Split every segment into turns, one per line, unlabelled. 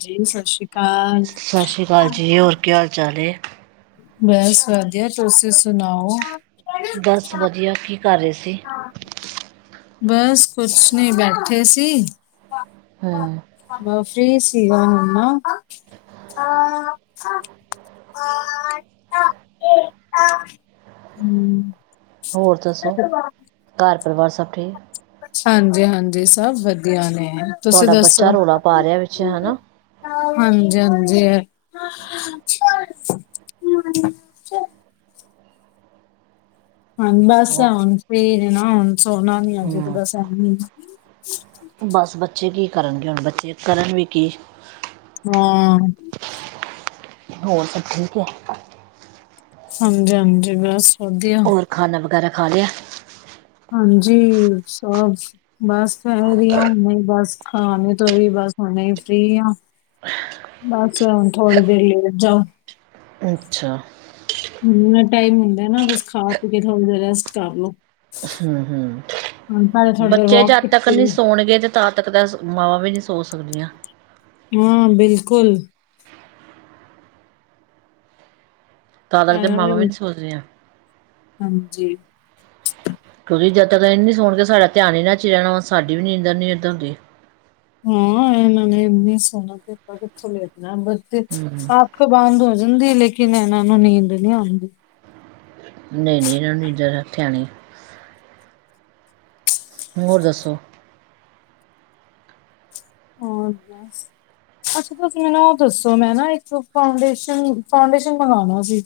ਜੀ ਸਤਿ ਸ੍ਰੀ ਅਕਾਲ।
ਕਾਲ ਜੀ ਹੋਰ ਕਿਆ ਹਾਲ ਚਾਲ ਏ?
ਬਸ ਵਧੀਆ, ਤੁਸੀਂ ਸੁਣਾਓ?
ਬੱਸ ਵਧੀਆ, ਕੀ ਕਰ ਰਹੇ ਸੀ?
ਬਸ ਕੁਛ ਨੀ, ਬੈਠੇ ਸੀ।
ਹੂੰ
ਫ੍ਰੀ ਸੀ ਹੁਣ ਮੈਂ। [unintelligible] ਹੂੰ
ਹੋਰ ਦੱਸੋ। ਘਰ ਪਰਿਵਾਰ ਸਭ ਠੀਕ।
ਹਾਂਜੀ ਹਾਂਜੀ ਸਭ ਵਧੀਆ ਨੇ। ਤੁਸੀਂ
ਤੁਹਾਡਾ
ਦੱਸੋ
ਬੱਚਾ ਰੌਲਾ ਪਾ ਰਿਹਾ, ਵਿੱਚ ਹਨਾ।
ਹਾਂਜੀ ਹਾਂਜੀ। ਹਨ, ਬੱਸ ਹੁਣ ਫੀ੍ ਨੇ ਨਾ, ਹੁਣ ਸੋਨਾ ਨੀ ਅਜੇ ਤਾ।
ਹਮ
ਬੱਸ
ਬਸ ਬੱਚੇ ਕੀ ਕਰਨਗੇ, ਹੁਣ ਬੱਚੇ ਕਰਨ ਵੀ ਕੀ।
ਹਾਂ।
ਹੋਰ ਸਭ ਠੀਕ ਹੈ।
ਹਾਂਜੀ ਹਾਂਜੀ ਬਸ ਵਧੀਆ।
ਹੋਰ ਖਾਣਾ ਵਗੈਰਾ ਖਾ ਲਿਆ?
ਹਾਂਜੀ। ਸਭ ਬਸ ਫ੍ਰੀ ਆ ਹੁਣੇ ਹੀ, ਬਸ ਖਾਣੇ ਤੋਂ ਵੀ ਬਸ ਹੁਣੇ ਹੀ ਫ੍ਰੀ ਆ। ਬਸ ਥੋੜ੍ਹੀ ਦੇਰ ਲੇਟ ਜਾਓ।
ਅੱਛਾ।
ਹੁਣੇ ਟਾਈਮ ਹੁੰਦਾ ਨਾ। ਬਸ ਖਾ- ਪੀਕੇ ਥੋੜ੍ਹ ਜਿਹਾ ਰੈਸਟ ਕਰ ਲੋੋ।
ਹੂੰ ਹੂੰ
ਥੋੜੀ ਦੇਰ
ਬੱਚੇ
ਵਾਕ
ਜਦ ਤੱਕ ਨਹੀਂ
ਕੀਤੀ ਹੈ।
ਸੋਣਗੇ। ਤਾਂ ਤੱਕ ਤਾਂ ਮਾਵਾਂ ਵੀ ਨੀ ਸੋ ਸਕਦੀਆਂ।
ਹਾਂ ਬਿਲਕੁਲ।
ਤਾਂ ਲਗਦੇ ਮਾਵਾਂ ਵੀ ਨੀ ਸੋਦੀਆਂ।
ਹਾਂਜੀ।
ਕਿਉਂਕਿ ਜਦ ਤੱਕ ਇਹ ਨੀ ਸੋਣ ਕੇ ਸਾਡਾ ਧਿਆਨ ਹੀ ਇਨਾ ਚ ਹੀ ਰਹਿਣਾ ਵਾ ਸਾਡੀ ਵੀ ਨੀਂਦਰ ਨੀ ਇੱਧਰ ਹੁੰਦੀ।
ਹਾਂ ਐਨਾ ਦੇ ਮਿਸ ਹੋਏ ਨਾ ਪੇਪਰ ਅੱਛਾ ਨੀ ਲਗਦਾ ਬਰਤ ਚ।
ਹਮ
ਅੱਖਾਂ ਬੰਦ ਹੋ ਜਾਂਦੀ ਲੇਕਿਨ ਇਹਨਾਂ ਨੂੰ ਨੀਂਦ ਨਹੀਂ ਆਉਂਦੀ।
ਨਹੀਂ, ਨਹੀਂ ਇਹਨਾਂ ਨੂੰ ਨਹੀਂ ਨਿੰਦਰ ਇਥੇ ਆਉਣੀ। ਹੋਰ ਦੱਸੋ?
ਹੋਰ ਬਸ। ਅੱਛਾ ਤੁਸੀਂ ਮੈਨੂੰ ਉਹ ਦੱਸੋ ਮੈਂ ਨਾ ਇੱਕ ਫਾਊਂਡੇਸ਼ਨ ਫਾਊਂਡੇਸ਼ਨ ਮੰਗਵਾਉਣਾ ਸੀ।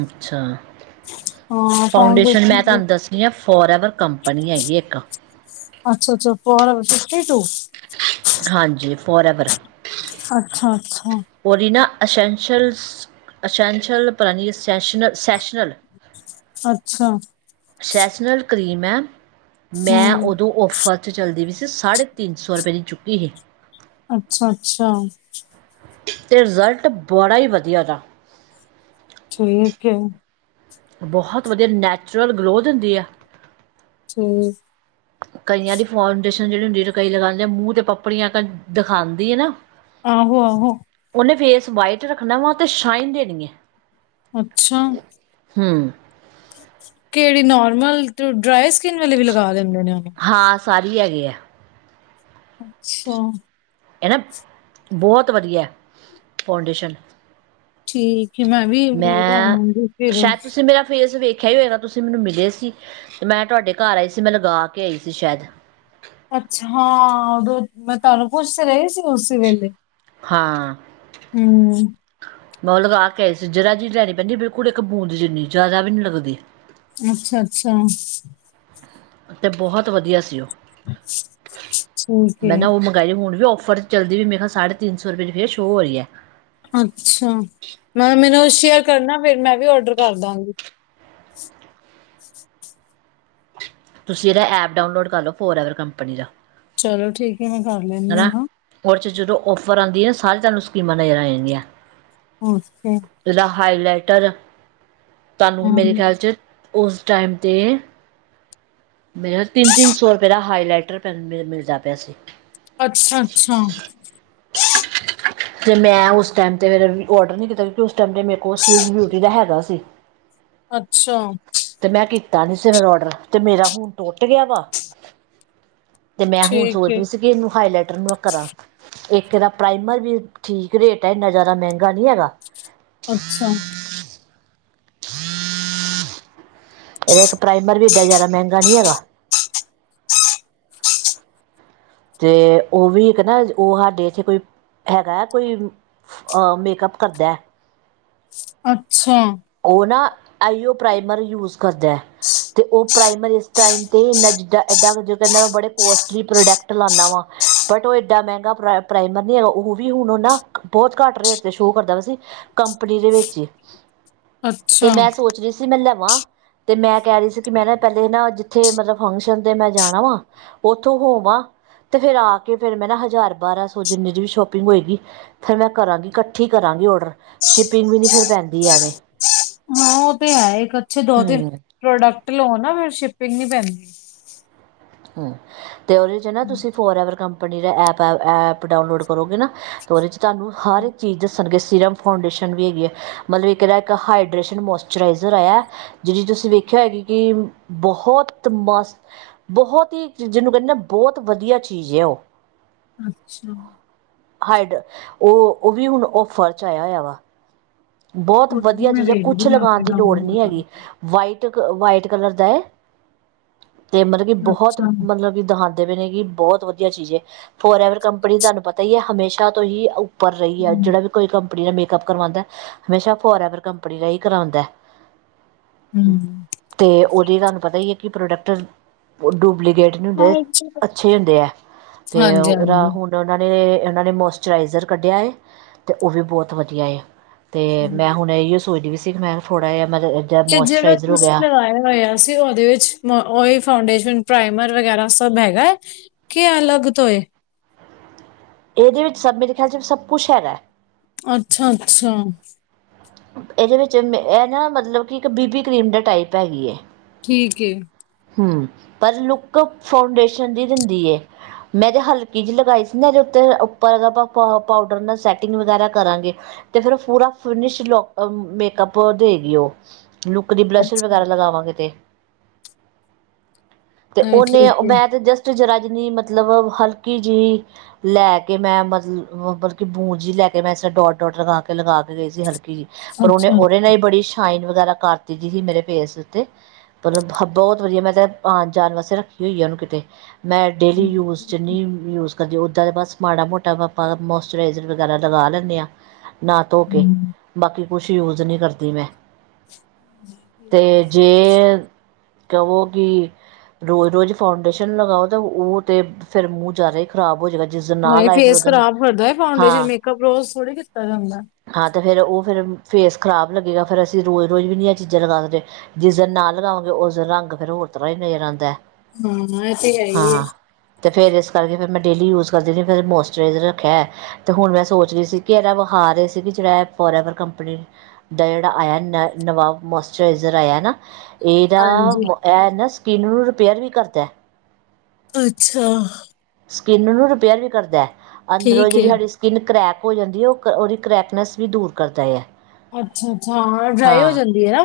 ਅੱਛਾ ਫਾਊਂਡੇਸ਼ਨ ਮੈਂ ਤੁਹਾਨੂੰ ਦੱਸਣੀ ਆ ਫੋਰ ਐਵਰ ਕੰਪਨੀ ਹੈਗੀ ਇੱਕ।
ਅੱਛਾ ਅੱਛਾ ਫੋਰ ਅਵਰ ਫਿਫਟੀ ਟੂ।
ਹਾਂਜੀ ਫੋਰ ਐਵਰ।
ਅੱਛਾ ਅੱਛਾ।
ਉਹੀ ਨਾ ਅਸੈਂਸ਼ੀਅਲ ਅਸੈਂਸ਼ੀਅਲ ਪਤਾ ਨਹੀਂ ਸੈਸ਼ਨਲ।
ਅੱਛਾ।
ਸੈਸ਼ਨਲ ਕ੍ਰੀਮ ਹੈ ਮੈਂ
ਹਮ
ਉਦੋਂ ਔਫਰ। ਉੱਥੇ ਚੱਲਦੀ ਵੀ ਸੀ ਸਾਢੇ ਤਿੰਨ ਸੌ ਰੁਪਏ ਦੀ ਚੁੱਕੀ ਨਹੀ ਸੀ।
ਅੱਛਾ ਅੱਛਾ।
ਤੇ ਰਿਜ਼ਲਟ ਬੜਾ ਹੀ ਵਧੀਆ ਉਹਦਾ।
ਠੀਕ ਏ।
ਬਹੁਤ ਵਧੀਆ ਨੈਚੁਰਲ ਗਲੋ ਦਿੰਦੀ ਆ।
ਠੀਕ।
ਕਈਆਂ ਦੀ ਫਾਊਂਡੇਸ਼ਨ ਜਿਹੜੀ ਹੁੰਦੀ ਕਈ ਲਗਾਉਂਦੇ ਮੂੰਹ ਤੇ ਪਪੜੀਆਂ ਦਿਖਾਉਂਦੀ ਹੈ ਨਾ।
ਆਹੋ ਆਹੋ।
ਉਹਨੇ ਫੇਸ ਵਾਈਟ ਰੱਖਣਾ ਵਾ ਤੇ ਸ਼ਾਈਨ ਦੇਣੀ ਹੈ।
ਅੱਛਾ
ਹਮ
ਕਿਹੜੀ ਨੋਰਮਲ ਡਰਾਈ ਸਕਿਨ ਵਾਲੇ ਵੀ ਲਗਾ ਲੈਂਦੇ ਨੇ ਉਹਨੂੰ।
ਹਾਂ ਸਾਰੇ ਹੈਗੇ ਆ।
ਅੱਛਾ।
ਹਨ ਨਾ ਬਹੁਤ ਵਧੀਆ ਫਾਊਂਡੇਸ਼ਨ।
ਠੀਕ ਹੈ ਮੈਂ ਵੀ
ਮੈਂ
ਲਾਉਂਗੀ ਫਿਰ
ਸ਼ਾਇਦ ਤੁਸੀਂ ਮੇਰਾ ਫੇਸ ਵੇਖ। ਵੇਖਿਆ ਹੀ ਹੋਏਗਾ ਤੁਸੀਂ ਮੈਨੂੰ ਮਿਲੇ ਸੀ ਤੇ ਮੈਂ ਤੁਹਾਡੇ ਘਰ ਆਈ ਸੀ। ਮੈਂ ਲਗਾ ਕੇ ਆਈ ਸੀ ਸ਼ਾਇਦ।
ਅੱਛਾ ਹਾਂ, ੳਦੋ ਮੈਂ ਤੁਹਾਨੂੰ ਪੁੱਛ ਤੇ ਰਹੀ ਸੀ। ਉਸੇ ਵੇਲੇ
ਹਾਂ
ਹਾਂਜੀ।
ਮੈਂ ਉਹ ਲਗਾ ਕੇ ਆਏ ਸੀ ਜਰਾ ਜਿਹੀ ਲੈਣੀ ਪੈਂਦੀ ਬਿਲਕੁਲ ਇੱਕ ਬੂੰਦ ਜਿੰਨੀ ਜ਼ਿਆਦਾ ਵੀ ਨੀ ਲੱਗਦੀ।
ਅੱਛਾ ਅੱਛਾ।
ਤੇ ਬਹੁਤ ਵਧੀਆ ਸੀ ਉਹ
ਠੀਕ
ਮੈਂ
ਹੈ
ਨਾ ਉਹ। ਹੁਣ ਔਫਰ ਚੱਲਦੀ ਵੀ ਮੈਂ ਕਿਹਾ ਸਾਢੇ ਤਿੰਨ ਸੌ ਰਪਏ ਚ ਫਿਰ ਸ਼ੋ ਹੋ ਰਹੀ ਹੈ।
ਅੱਛਾ, ਮੈਂ ਮੈਨੂੰ ਸ਼ੇਅਰ ਕਰਨਾ ਫੇਰ ਮੈਂ ਵੀ ਔਡਰ ਕਰ ਦਾਂ।
ਤੁਸੀਂ ਇਹਦਾ ਐਪ ਡਾਊਨਲੋਡ ਕਰ ਲਓ ਫੋਰ ਐਵਰ ਕੰਪਨੀ ਦਾ।
ਚਲੋ ਠੀਕ ਹੈ ਮੈਂ ਕਰ ਲੈਂਦੀ
ਹਨਾ
ਹਾਂ।
ਉਹਦੇ 'ਚ ਜਦੋਂ ਔਫਰ ਆਉਂਦੀ ਹੈ ਨਾ ਸਾਰੇ ਤੁਹਾਨੂੰ ਸਕੀਮਾਂ ਨਜ਼ਰ ਆ ਜਾਂਦੀਆਂ।
ਓਕੇ।
ਜਿਹੜਾ ਹਾਈਲਾਈਟਰ ਤੁਹਾਨੂੰ ਮੇਰੇ
ਹੂੰ
ਖਿਆਲ 'ਚ ਉਸ ਟਾਈਮ ਤੇ। ਮੇਰਾ ਤਿੰਨ ਤਿੰਨ ਸੌ ਰੁਪਏ ਦਾ ਹਾਈਲਾਈਟਰ ਪਹਲੇ ਮਿਲ ਜਾਂਦਾ ਸੀ।
ਅੱਛਾ ਅੱਛਾ।
[inaudible] ਤੇ ਮੈਂ ਉਸ ਟਾਈਮ ਤੇ ਫਿਰ ਔਡਰ ਨਹੀ ਕੀਤਾ ਕਿਉਂਕਿ ਉਸ ਟਾਈਮ ਤੇ ਮੇਰੇ ਕੋਲ ਸਵਿਸ ਬਿਊਟੀ ਦਾ ਹੈਗਾ ਸੀ।
ਅੱਛਾ।
ਤੇ ਮੈਂ ਕੀਤਾ ਨੀ ਸੀ ਫਿਰ ਔਡਰ ਤੇ ਮੇਰਾ ਹੁਣ ਟੁੱਟ ਗਿਆ ਵਾ। ਤੇ ਮੈਂ ਹੋਣ
ਠੀਕ
ਸੋਚ
ਹੈ
ਰੀ ਸੀ ਕਿ ਏਨੂੰ ਹਾਈਲਾਈਟਰ ਨੂੰ ਕਰਾਂ। ਇੱਕ ਦਾ ਪ੍ਰਾਈਮਰ ਵੀ, ਠੀਕ ਰੇਟ ਐ ਏਨਾ ਜਾਦਾ ਮੈਂਗਾ ਨੀ ਹੈਗਾ।
ਅੱਛਾ।
ਏਕ ਪ੍ਰਾਈਮਰ ਵੀ ਐਡਾ ਯਾਦਾ ਮੈਂਗਾ ਨੀ ਹੈਗਾ। ਤੇ ਓਹ ਵੀ ਇੱਕ ਨਾ ਕ ਓ ਹਾਡੇ ਚ ਕੋਈ ਹੈਗਾ ਆ ਕੋਈ ਆ ਮੇਕਅਪ ਕਰਦਾ ਐ
ਅੱਛਾ।
ਓ ਨਾ ਆਈਓ ਪ੍ਰਾਈਮਰ ਯੂਸ ਕਰਦੈ। ਤੇ ਓ ਪ੍ਰੇਈਮਰੀ [unintelligible] ਪ੍ਰੋਡਕਟ ਲਾਦਾ ਵਾ। ਬਟ ਓ ਏਡਾ ਮੈਂਗਾ ਪਰੈ ਪਰਾਇਮਰ ਨੀ ਹੈਗਾ ਓ ਵੀ ਹੁਣ ਨਾ ਬੋਤ ਘੱਟ ਰੇਟ ਤੇ ਸ਼ੌ ਕਰਦਾ ਵੈਸੇ ਕੰਪਨੀ ਦੇ ਵਿੱਚ ਹੀ ਤੇ
ਅੱਛਾ
ਮੈਂ ਸੋਚ ਰਹੀ ਸੀ ਮੈਂ ਲਵਾਂ। ਤੇ ਮੈਂ ਕੈ ਰਈ ਕਿ ਮੈਂ ਨਾ ਪੈਲੇ ਨਾ ਜਿੱਥੇ ਮਤਲ ਫੰਕਸ਼ਨ ਤੇ ਮੈਂ ਜਾਣਾ ਵਾ ਉੱਥੋਂ ਹੋਵਾਂ, ਤੇ ਫੇਰ ਆ ਕੇ ਫੇਰ ਮੈਂ ਨਾ ਹਜ਼ਾਰ ਬਾਰਾਂ ਸੌ ਜਿੰਨੀ ਦੀ ਵੀ ਸ਼ੋਪਿੰਗ ਹੋਏਗੀ ਫੇਰ ਮੈਂ ਕਰਾਂਗੀ ਕੱਠੀ ਕਰਾਂਗੀ ਔਡਰ ਸ਼ਿਪਿੰਗ ਵੀ ਨੀ ਫੇਰ ਪੈਂਦੀ ਐਵੇ।
[inaudible] ਹਾਂ ਉਹ ਤੇ ਹੈ ਈ ਇੱਕ ਅੱਛੇ ਦੋ ਤਿੰਨ,
ਹੂੰ
ਪ੍ਰੋਡਕਟ ਲੋ ਨਾ ਫੇਰ ਸ਼ਿਪਿੰਗ ਨੀ ਪੈਂਦੀ।
ਤੇ ਓਦੇ ਚ ਨਾ ਤੁਸੀਂ ਫੋਰ ਐਵਰ ਕੰਪਨੀ ਦਾਪ ਐਪ ਅ ਅ ਐਪ ਡਾਊਨਲੋਡ ਕਰੋਗੇ ਨਾ ਓਦੇ ਚ ਧਾਨੂੰ ਹਾਰ ਏ ਚੀਜ਼ ਦੱਸਣਗੇ ਸੀਰਮ ਫਾਊਂਡੇਸ਼ਨ ਵੀ ਹੈਗੀ ਐ ਮਲਬ ਇੱਕ ਐਦਾ ਇੱਕ ਹਾਈਡਰੇਸ਼ਨ ਮੋਇਸਚਰਾਈਜ਼ਰ ਆਏਆ ਜੇ ਜਸ ਵੇਖਿਆ ਹੈਗੀ ਕੀ, ਬਹੋਤ ਮਸ ਬਹੋਤ ਹੀ ਜੇਨੂੰ ਕੈਨੇ ਬੋਤ ਵਧੀਆ ਚੀਜ਼ ਏ ਓ।
ਅੱਛਾ।
ਹਾਈ ਡ ਓ ਓ ਵੀ ਹੁਣ ਔ ਫਰ ਚ ਆਇਆ ਹੋਇਆ ਵਾ। ਬੋਤ
ਕੋਈ ਨੀ
ਵਧੀਆ
ਮੈਂ
ਚੀਜ਼ ਆ ਕੁੱਛ
ਵੇਖਦੀ
ਲਗਾਣ
ਫਿਰ
ਦੀ ਲੋੜ
ਡਾਊਨਲੋਡ
ਨੀ ਹੈਗੀ
ਕਰਕੇ
ਵਾਈਟਗ ਵਾਈਟ ਕਲਰ ਦਾ ਐ, ਤੇ ਮਲਬ ਕੀ ਬਹੋਤ
ਅੱਛਾ
ਮਲਬ ਕੀ ਦਹਾਂਤ ਤੇ ਮਿਲੇਗੀ ਬਹੋਤ ਵਧੀਆ ਚੀਜ਼ ਹੈ ਫੋਰ ਐਵਰ ਕੰਪਨੀ ਧਾਨੂੰ ਪਤਾ ਈ ਐ ਹਮੇਸ਼ਾ ਤੋਂ ਈ ਉਪਰ ਰਈ ਆ
ਹਮ
ਜੇੜਾ ਵੀ ਕੋਈ ਕੰਪਨੀ ਨਾਲ ਮੇਕਅਪ ਕਰਵਾਦਾ ਹਮੇਸ਼ਾ ਫੋਰਐਵਰ ਕੰਪਨੀ ਦਾ ਈ ਕਰਵਾਦਾ।
ਹਮ
ਤੇ ਓਦੇ ਧਾਨੂੰ ਪਤਾ ਈ ਆ ਕਿ ਪ੍ਰੋਡਕਟ, ਡੁਪਲੀਗੇਟ ਨੀ ਹੁੰਦੇ
ਹਾਂਜੀ
ਅੱਛੇ ਹੁੰਦੇ ਆ ਤੇ
ਹਾਂਜੀ
ਔਦਾ ਹੁਣ ਤੇ ਓਨਾਂ ਨੇ ਓਨਾਂ ਨੇ ਮੋਸਚਰਾਈਜ਼ਰ ਕੱਢਿਆ ਏ ਤੇ ਓ ਵੀ ਬਹੁਤ ਵਧੀਆ ਆ। ਤੇ ਮੈਂ
ਹੂੰ।
ਹੁਣ ਐਇਔ ਸੋਚਦੀ ਵੀ ਸੀ ਕਿ ਮੈਂ ਥੋੜ ਜੇਆ ਮਾ
ਕਿ ਜੇੜਾ ਤੁਸੀਂ ਲਗਾਇਆ ਹੋਇਆ ਸੀ ਓਦੇ ਵਿੱਚਨ ਓਈ ਫਾਉਂਡੇਸ਼ਨ, ਪ੍ਰਾਈਮਰ ਵਗੈਰਾ ਸਬ ਹੈਗਾ? ਕੀ ਅਲੱਗ ਤੋ ਏ?
ਇਹਦੇ ਵਿੱਚ ਸਭ ਮੇਰੇ ਖਿਆਲ ਚ ਵੀ ਸਭ ਕੁੱਛ ਹੈਗਾ ਐ।
ਅੱਛਾ-ਅੱਛਾ।
ਏਦੇ ਵਿੱਚ ਮ ਏ ਨਾ ਮਤਲਬ ਕੀ ਇੱਕ ਬੀਬੀ ਕਰੀਮ ਦੇ ਟਾਈਪ ਹੈਗੀ ਏ।
ਠੀਕ ਏ।
ਹੂੰ, ਪਰ ਲੁੱਕ ਫਾਊਂਡੇਸ਼ਨ ਦੀ ਦੇਂਦੀ ਏ। ਮੈਂ ਤੇ ਹਲਕੀ ਜੀ ਲਗਾਈ ਸੀ ਨਾ ਏਦੇ ਉੱਤੇ ਉੱਪਰ ਆਪਾਂ ਪਾ ਪਾਊਡਰ ਨਾਲ ਸੈਟਿੰਗ ਵਗੈਰਾ ਕਰਾਂਗੇ। ਤੇ ਫਿਰ ਪੂਰਾ ਫਿਨਿਸ਼ [unintelligible] ਮੇਕਅੱਪ ਦੇਗੀ ਓ। ਲੁੱਕ ਦੀ ਬਰੱਸ਼ਰ
ਅੱਛਾ
ਵਗੈਰਾ ਲਗਾਵਾਂਗੇ ਤੇ ਤੇ
ਨਹੀਂ
ਓਨੇ
ਠੀਕ ਹੈ
ਮੈਂ ਤੇ ਜਸਟ ਜਰਾ ਜਨੀ ਮਤਲਬ ਹਲਕੀ ਜੀ ਲੈ ਕੇ ਮੈ [unintelligible] ਪੂਂਛ ਲੈ ਕੇ ਮੈਂ ਸ ਡੋਟ-ਡੋਟ ਲਗਾ ਕੇ ਹਲ ਕੀ ਪਰ ਓਨੇ
ਅੱਛਾ
ਓਨੇ ਏ ਨਾਲ ਹੀ ਬੜੀ ਸ਼ਾਈਨ ਵਗੈਰਾ ਕਰ ਦਿਤੀ ਜੀ ਸੀ ਮੇਰੇ ਫੇਸ ਉੱਤੇ। ਬੌਤ ਵਧੀਆ ਮੈਂ ਤਾਂ ਆਣ ਜਾਣ ਵਾਸਤੇ ਰੱਖੀ ਹੋਈ ਐ ਓਨੂੰ ਕਿਤੇ ਮੈਂ ਡੇਲੀ
ਹਮ।
ਯੂਸ ਚ ਨੀ ਯੂਜ ਕਰਦੀ ਉੱਦਾਂ ਦਾ ਬਸ ਮਾੜਾ ਮੋਟਾ ਆਪਾਂ ਮੋਸਚਰਾਈਜ਼ਰ ਵਗੈਰਾ ਲਗਾ ਲੈਂਦੇ ਆ ਨਾ ਧੋ ਕੇ। ਬਾਕੀ ਕੁਛ ਯੂਜ ਨੀ ਕਰਦੀ ਮੈਂ, ਤੇ ਜੇ [unintelligible] ਰੋਜ਼-ਰੋਜ਼ ਫਾਊਂਡੇਸ਼ਨ ਲਗਾਓ ਤਾਂ ਉਹ ਤੇ ਫਿਰ ਮੂੰ ਯਾਦਾ ਈ ਖ਼ਰਾਬ ਹੋ ਜਦਾ ਜਿਸ ਦਿਨ ਨਾ
ਨਹੀਂ
ਲਾਏ ਫਿਰ
ਫੇਸ
ਓਦਨ
ਖਰਾਬ ਕਰਦਾ ਹੈ ਫਾਊਂਡੇਸ਼ਨ
ਹਾਂ
ਮੇਕਅਪ ਰੋਜ਼ ਥੋੜੀ ਕੀਤਾ ਜਾਂਦਾ
ਹਾਂ ਤੇ ਫੇਰ ਓਹ ਫੇਰ ਫੇਸ ਖ਼ਰਾਬ ਲੱਗੇਗਾ। ਫੇਰ ਅਸੀਂ ਰੋਜ਼-ਰੋਜ਼ ਵੀ ਨੀ ਐ ਚੀਜ਼ਾਂ ਲਗਾ ਸਕਦੇ। ਜਿਸ ਦਿਨ ਨਾ ਲਗਾਉਗੇ ਓਸ ਦਿਨ ਰੰਗ ਫੇਰ ਹੋਰ ਤਰ੍ਹਾਂ ਹੀ ਨਜ਼ਰ ਆਂਦੈ।
ਹੂੰ, ਐ ਤੇ ਹੈਈ ਏ।
ਤੇ ਫੇਰ ਏਸ ਕਰਕੇ ਫੇਰ ਮੈਂ ਡੇਲੀ ਯੂਜ ਕਰਦੀ ਰਹੀ ਫਿਰ ਏ ਮੋਸਚਰਾਈਜ਼ਰ ਰੱਖਿਆ। ਤੇ ਹੁਣ ਮੈਂ ਸੋਚ ਰਹੀ ਸੀ ਕਿ ਏਹਦਾ ਵਿਖਾ ਰਹੇ ਸੀ ਕਿ ਜਿਹੜਾ ਐ ਫੋਰ ਐਵਰ ਕੰਪਨੀ। ਤੇ ਜਿਹੜਾ ਆਇਆ ਨਵਾਂ ਮੋਸਚਰਾਈਜ਼ਰ ਆਇਆ ਨਾ। ਦਾ
ਹਾਂਜੀ
ਇਹ ਨਾ ਸਕੀਨ ਨੂੰ ਰਿਪੇਅਰ ਵੀ ਕਰਦਾ।
ਅੱਛਾ।
ਸਕਿੰਨ ਨੂੰ ਰਿਪੇਅਰ ਵੀ ਕਰਦੈ, ਅੰਦਰੋਂ
ਠੀਕ
ਜਿਹੜੀ
ਹੈ
ਸਾਡੀ ਸਕਿੰਨ ਕਰੈਕ ਹੋ ਜਾਂਦੀ ਹੈ, ਉਹ ਉਹਦੀ ਕਰੈਕਨੈੱਸ ਵੀ ਦੂਰ ਕਰਦਾ ਆ।
ਅੱਛਾ-ਅੱਛਾ ਹਾਂ ਡਰਾਈ ਹੋ ਜਾਂਦੀ ਹੈ ਨਾ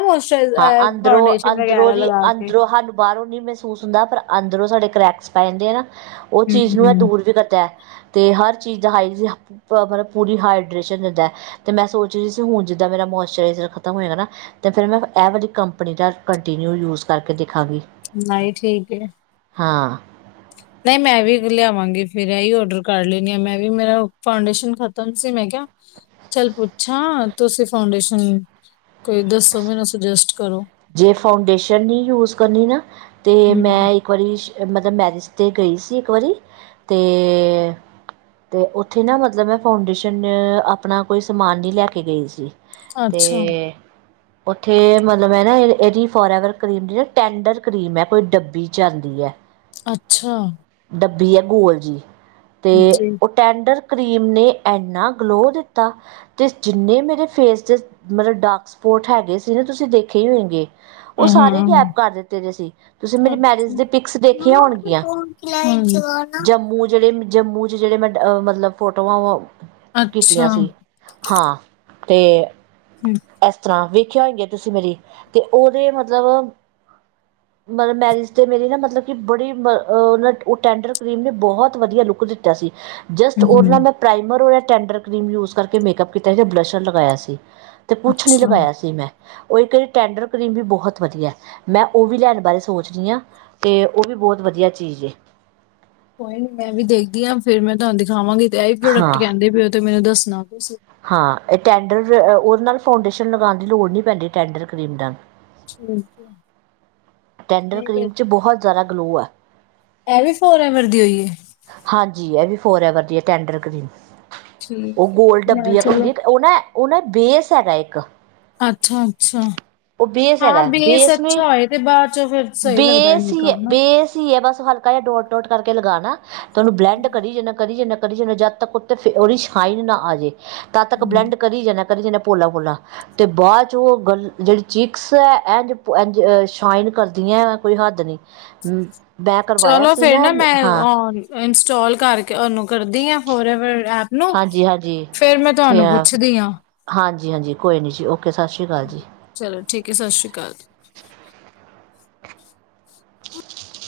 ਹਾਂ
ਮਾਸਚਰਾਈਜਰ
ਅੰਦਰੋਂ
ਫਾਊਂਡੇਸ਼ਨ
ਅੰਦਰੋਂ
ਵਗੈਰਾ
ਦੀ
ਲਗਾ ਕੇ।
ਅੰਦਰੋਂ ਸਾਨੂੰ ਬਾਹਰੋਂ ਨਹੀ ਮਹਿਸੂਸ ਹੁੰਦਾ ਪਰ ਅੰਦਰੋਂ ਸਾਡੇ ਕਰੈਕਸ ਪੈ ਜਾਂਦੇ ਆ। ਉਹ
ਹਮ
ਚੀਜ਼ ਨੂੰ ਇਹ
ਹਮ
ਦੂਰ ਵੀ ਕਰਦਾ ਹੈ। ਤੇ ਹਰ ਚੀਜ਼ ਦਾ ਹਾਈ ਮਤਲਬ ਪੂਰੀ ਹਾਈਡਰੇਸ਼ਨ ਦਿੰਦਾ। ਤੇ ਮੈਂ ਸੋਚ ਰਹੀ ਸੀ ਹੁਣ ਜਿੱਦਾਂ ਮੇਰਾ ਮੋਇਸਚਰਾਈਜਰ ਖਤਮ ਹਏਗਾ ਨਾ। ਤੇ ਫੇਰ ਮੈਂ ਇਹ ਵਾਲੀ ਕੰਪਨੀ ਦਾ ਕੰਟੀਨਿਊ ਯੂਜ ਕਰਕੇ ਦੇਖਾਂਗੀ।
ਨਹੀਂ ਠੀਕ ਹੈ।
ਹਾਂ।
ਨਹੀਂ ਮੈਂ ਵੀ ਲਿਆਵਾਂਗੀ ਫੇਰ ਇਹੀ ਓਡਰ ਕਰ ਲੈਣੀ ਆ ਮੈਂ ਵੀ ਮੇਰਾ ਫਾਂਊਡੇਸ਼ਨ ਖ਼ਤਮ ਸੀ। ਮੈਂ ਕਿਹਾ ਚੱਲ ਪੁੱਛਾਂ ਤੁਸੀਂ ਫਾਂਊਡੇਸ਼ਨ ਕੋਈ ਦੱਸੋ ਮੈਨੂੰ ਸੁਜੈਸਟ ਕਰੋ।
ਜੇ ਫਾਊਂਡੇਸ਼ਨ ਨ੍ਹੀਂ ਯੂਜ ਕਰਨੀ ਨਾ ਤੇ
ਹਮ
ਮੈਂ ਇ ਇੱਕ ਵਾਰੀ ਮਤਲਬ ਮੈਰਿਜ ਤੇ ਗਈ ਸੀ। ਇੱਕ ਵਾਰੀ ਤੇ ਤੇ ਔਥੇ ਨਾ ਮਤਲਬ ਮੈਂ ਫਾਊਂਡੇਸ਼ਨ ਆਪਣਾ ਕੋਈ ਸਮਾਨ ਨੀ ਲੈ ਕੇ ਗਈ ਸੀ। ਤੇ
ਅੱਛਾ
ਉੱਥੇ ਮਤਲਬ। ਮੈਂ ਨਾ ਏ ਏਦੀ ਫੋਰਐਵਰ ਕਰੀਮ ਦੀ ਨਾ ਟੈਂਡਰ ਕਰੀਮ ਐ ਕੋਈ ਡੱਬੀ ਚ ਆਂਦੀ ਐ।
ਅੱਛਾ।
ਡੱਬੀ ਐ ਗੋਲ ਜੀ ਤੇ
ਜੀ
ਉਹ। ਟੈਂਡਰ ਕਰੀਮ ਨੇ ਐੰਨਾ ਗਲੋਅ ਦਿੱਤਾ। ਤੇ ਜਿੰਨੇ ਮੇਰੇ ਫੇਸ ਤੇ ਮਤਲਬ ਡਾਰਕ ਸਪੋਟ ਹੈਗੇ ਸੀ ਨਾ ਤੁਸੀਂ ਦੇਖੇ ਈ ਹੋਏਗੇ। ਓਹ
ਹਾਂ
ਸਾਰੇ ਈ ਗੈਪ ਕਰ ਦਿੱਤੇ ਦੇ ਸੀ। ਤੁਸੀਂ ਮੇਰੀ ਮੈਰਿਜ ਦੀਆਂ ਪਿਕਸ ਦੇਖੀਆਂ ਹੋਣਗੀਆਂ।
ਹਾਂਜੀ।
ਜੰਮੂ ਜਿਹੜੇ ਜਮੂ ਤੇ ਜਿਹੜੇ ਮੈਂ ਅ ਮਤਲਬ ਫੋਟੋਆਂ ਔ ਕੀਤੀਆਂ ਸੀ ਹਾਂ। ਤੇ ਐਸ ਤਰ੍ਹਾਂ ਵੇਖਿਆ ਹੋਈਗੀਆ ਤੁਸੀਂ ਮੇਰੀ ਤੇ ਓਹਦੇ ਮਤਲਬ। ਮਤਲਬ ਮੈਰਿਜ ਤੇ ਮੇਰੀ ਨਾ ਮਤਲਬ ਕਿ ਬੜੀ ਮ ਅ ਨਾ ਉਹ ਟੈਂਡਰ ਕਰੀਮ ਨੇ ਬਹੌਤ ਵਧੀਆ ਲੁੱਕ ਦਿੱਤਾ ਸੀ। ਜਸਟ ਉਹਨਾਂ ਨੇ ਪ੍ਰਾਈਮਰ ਔਰ ਐ ਟੈਂਡਰ ਕਰੀਮ ਯੂਜ ਕਰਕੇ ਮੇਕਅਪ ਕੀਤਾ ਸੀ ਯਾ ਬਲਸ਼ਰ ਲਗਾਇਆ ਸੀ। ਤੇ ਕੁਛ ਨਹੀਂ ਲਗਾਇਆ ਸੀ ਮੈਂ। ਓਹੀ ਕਰੀਮ ਟੈਂਡਰ ਕਰੀਮ ਵੀ ਬਹੁਤ ਵਧੀਆ। ਮੈਂ ਉਹ ਵੀ ਲੈਣ ਬਾਰੇ ਸੋਚਦੀ ਹਾਂ। ਅਤੇ ਉਹ ਵੀ ਬਹੁਤ ਵਧੀਆ ਚੀਜ਼ ਏ।
ਕੋਈ ਨੀ ਮੈਂ ਵੀ ਦੇਖਦੀ ਹਾਂ ਫੇਰ ਮੈਂ ਤੁਹਾਨੂੰ ਦਿਖਾਵਾਂਗੀ ਤੇ ਐਹੀ ਪ੍ਰੋਡਕਟ
ਹਾਂ
ਕੈੰਦੇ ਪਏ ਹੋ ਤੇ ਮੈਨੂੰ ਦੱਸਣਾ ਤੁਸੀਂ।
ਹਾਂ, ਏ ਟੈਂਡਰ ਅ ਫਿਰ ਓਦੇ ਨਾਲ ਫਾਉਡੇਸ਼ਨ ਲਗਾਣ ਦੀ ਲੋੜ ਨੀ ਪੈਂਦੀ ਟੈਂਡਰ ਕਰੀਮ ਨਾਲ।
ਠੀਕ ਹੈ।
ਟੈਂਡਰ
ਨਹੀਂ
ਕਰੀਮ 'ਚ ਬਹੁਤ ਜਿਆਦਾ ਗਲੋ ਆ।
ਐ ਵੀ ਫੋਰ-ਐਵਰ ਦੀ ਉ ਈ ਏ?
ਹਾਂਜੀ, ਐਹ ਵੀ ਫੋਰ-ਐਵਰ ਦੀਏ, ਟੈਂਡਰ ਕਰੀਮ। ਉਹ
ਠੀਕ ਹੈ
ਗੋਲ
ਮੈਂ
ਡੱਬੀ ਐ
ਚਲੋ
ਹੁੰਦੀ ਇਕ ਓਹ ਨਾ ਓਹ ਨਾ ਬੇਸ ਹੈਗਾ ਇੱਕ।
ਅੱਛਾ ਅੱਛਾ,
ਉਹ ਬੇਸ
ਹਾਂ
ਹੈਗਾ
ਬੇਸ
ਨੂੰ
ਅੱਛਾ ਹੋਏ। ਤੇ ਬਾਅਦ ਚੋਂ ਫਿਰ ਸਹੀ ਲੱਗਦਾ ਇੰਨੇ ਕ ਹਨਾ।
ਕੀ ਹੈ ਬਸ ਹਲਕਾ ਜਿ ਡੋਟ ਟੋਟ ਕਰਕੇ ਲਗਾਉਣਾ ਤੇ ਉਹਨੂੰ ਬਲੈਂਡ ਕਰੀ ਜਾਣਾ, ਕਰੀ ਜਣਾ, ਕਰੀ ਜਣਾ। ਤ ਉੱਤੇ ਉਹ ਦੀ ਸ਼ਈਨ ਨਾ ਆ ਜੇ ਤਦ ਤੱਕ
ਹਮ,
ਬਲੈਂਡ ਕਰੀ ਜਾਣਾ ਕਰੀ ਜਾਣਾ। ਪੋਲਾ-ਪੋਲਾ ਬਾਦ ਚੋ ਚਿਕਸ ੲ ਐ ਐਜ ਸ਼ਈਨ ਕਰਦੀਆਂ ਕੋਈ ਹੱਦ ਨੀ ਹੂੰ
ਚਲੋ ਫੇਰ ਨਾ ਮੈਂ ਇੰਸਟੌਲ ਕਰਕੇ ਓਨੂੰ ਕਰਦੀ ਆ ਹੋਰ ਐਪ ਨੂੰ ਫਿਰ ਮੈਂ ਤੁਹਾਨੂੰ ਪੁੱਛਦੀ ਹਾਂ
ਹਾਂਜੀ-ਹਾਂਜੀ-ਹਾਂਜੀ-ਹਾਂਜੀ ਕੋਈ ਨੀ ਜੀ ਓਕੇ ਸਤਿ ਸ਼੍ਰੀ ਅਕਾਲ ਜੀ।
ਚਲੋ ਠੀਕ ਐ ਸਤਿ ਸ਼੍ਰੀ ਅਕਾਲ
[unintelligible]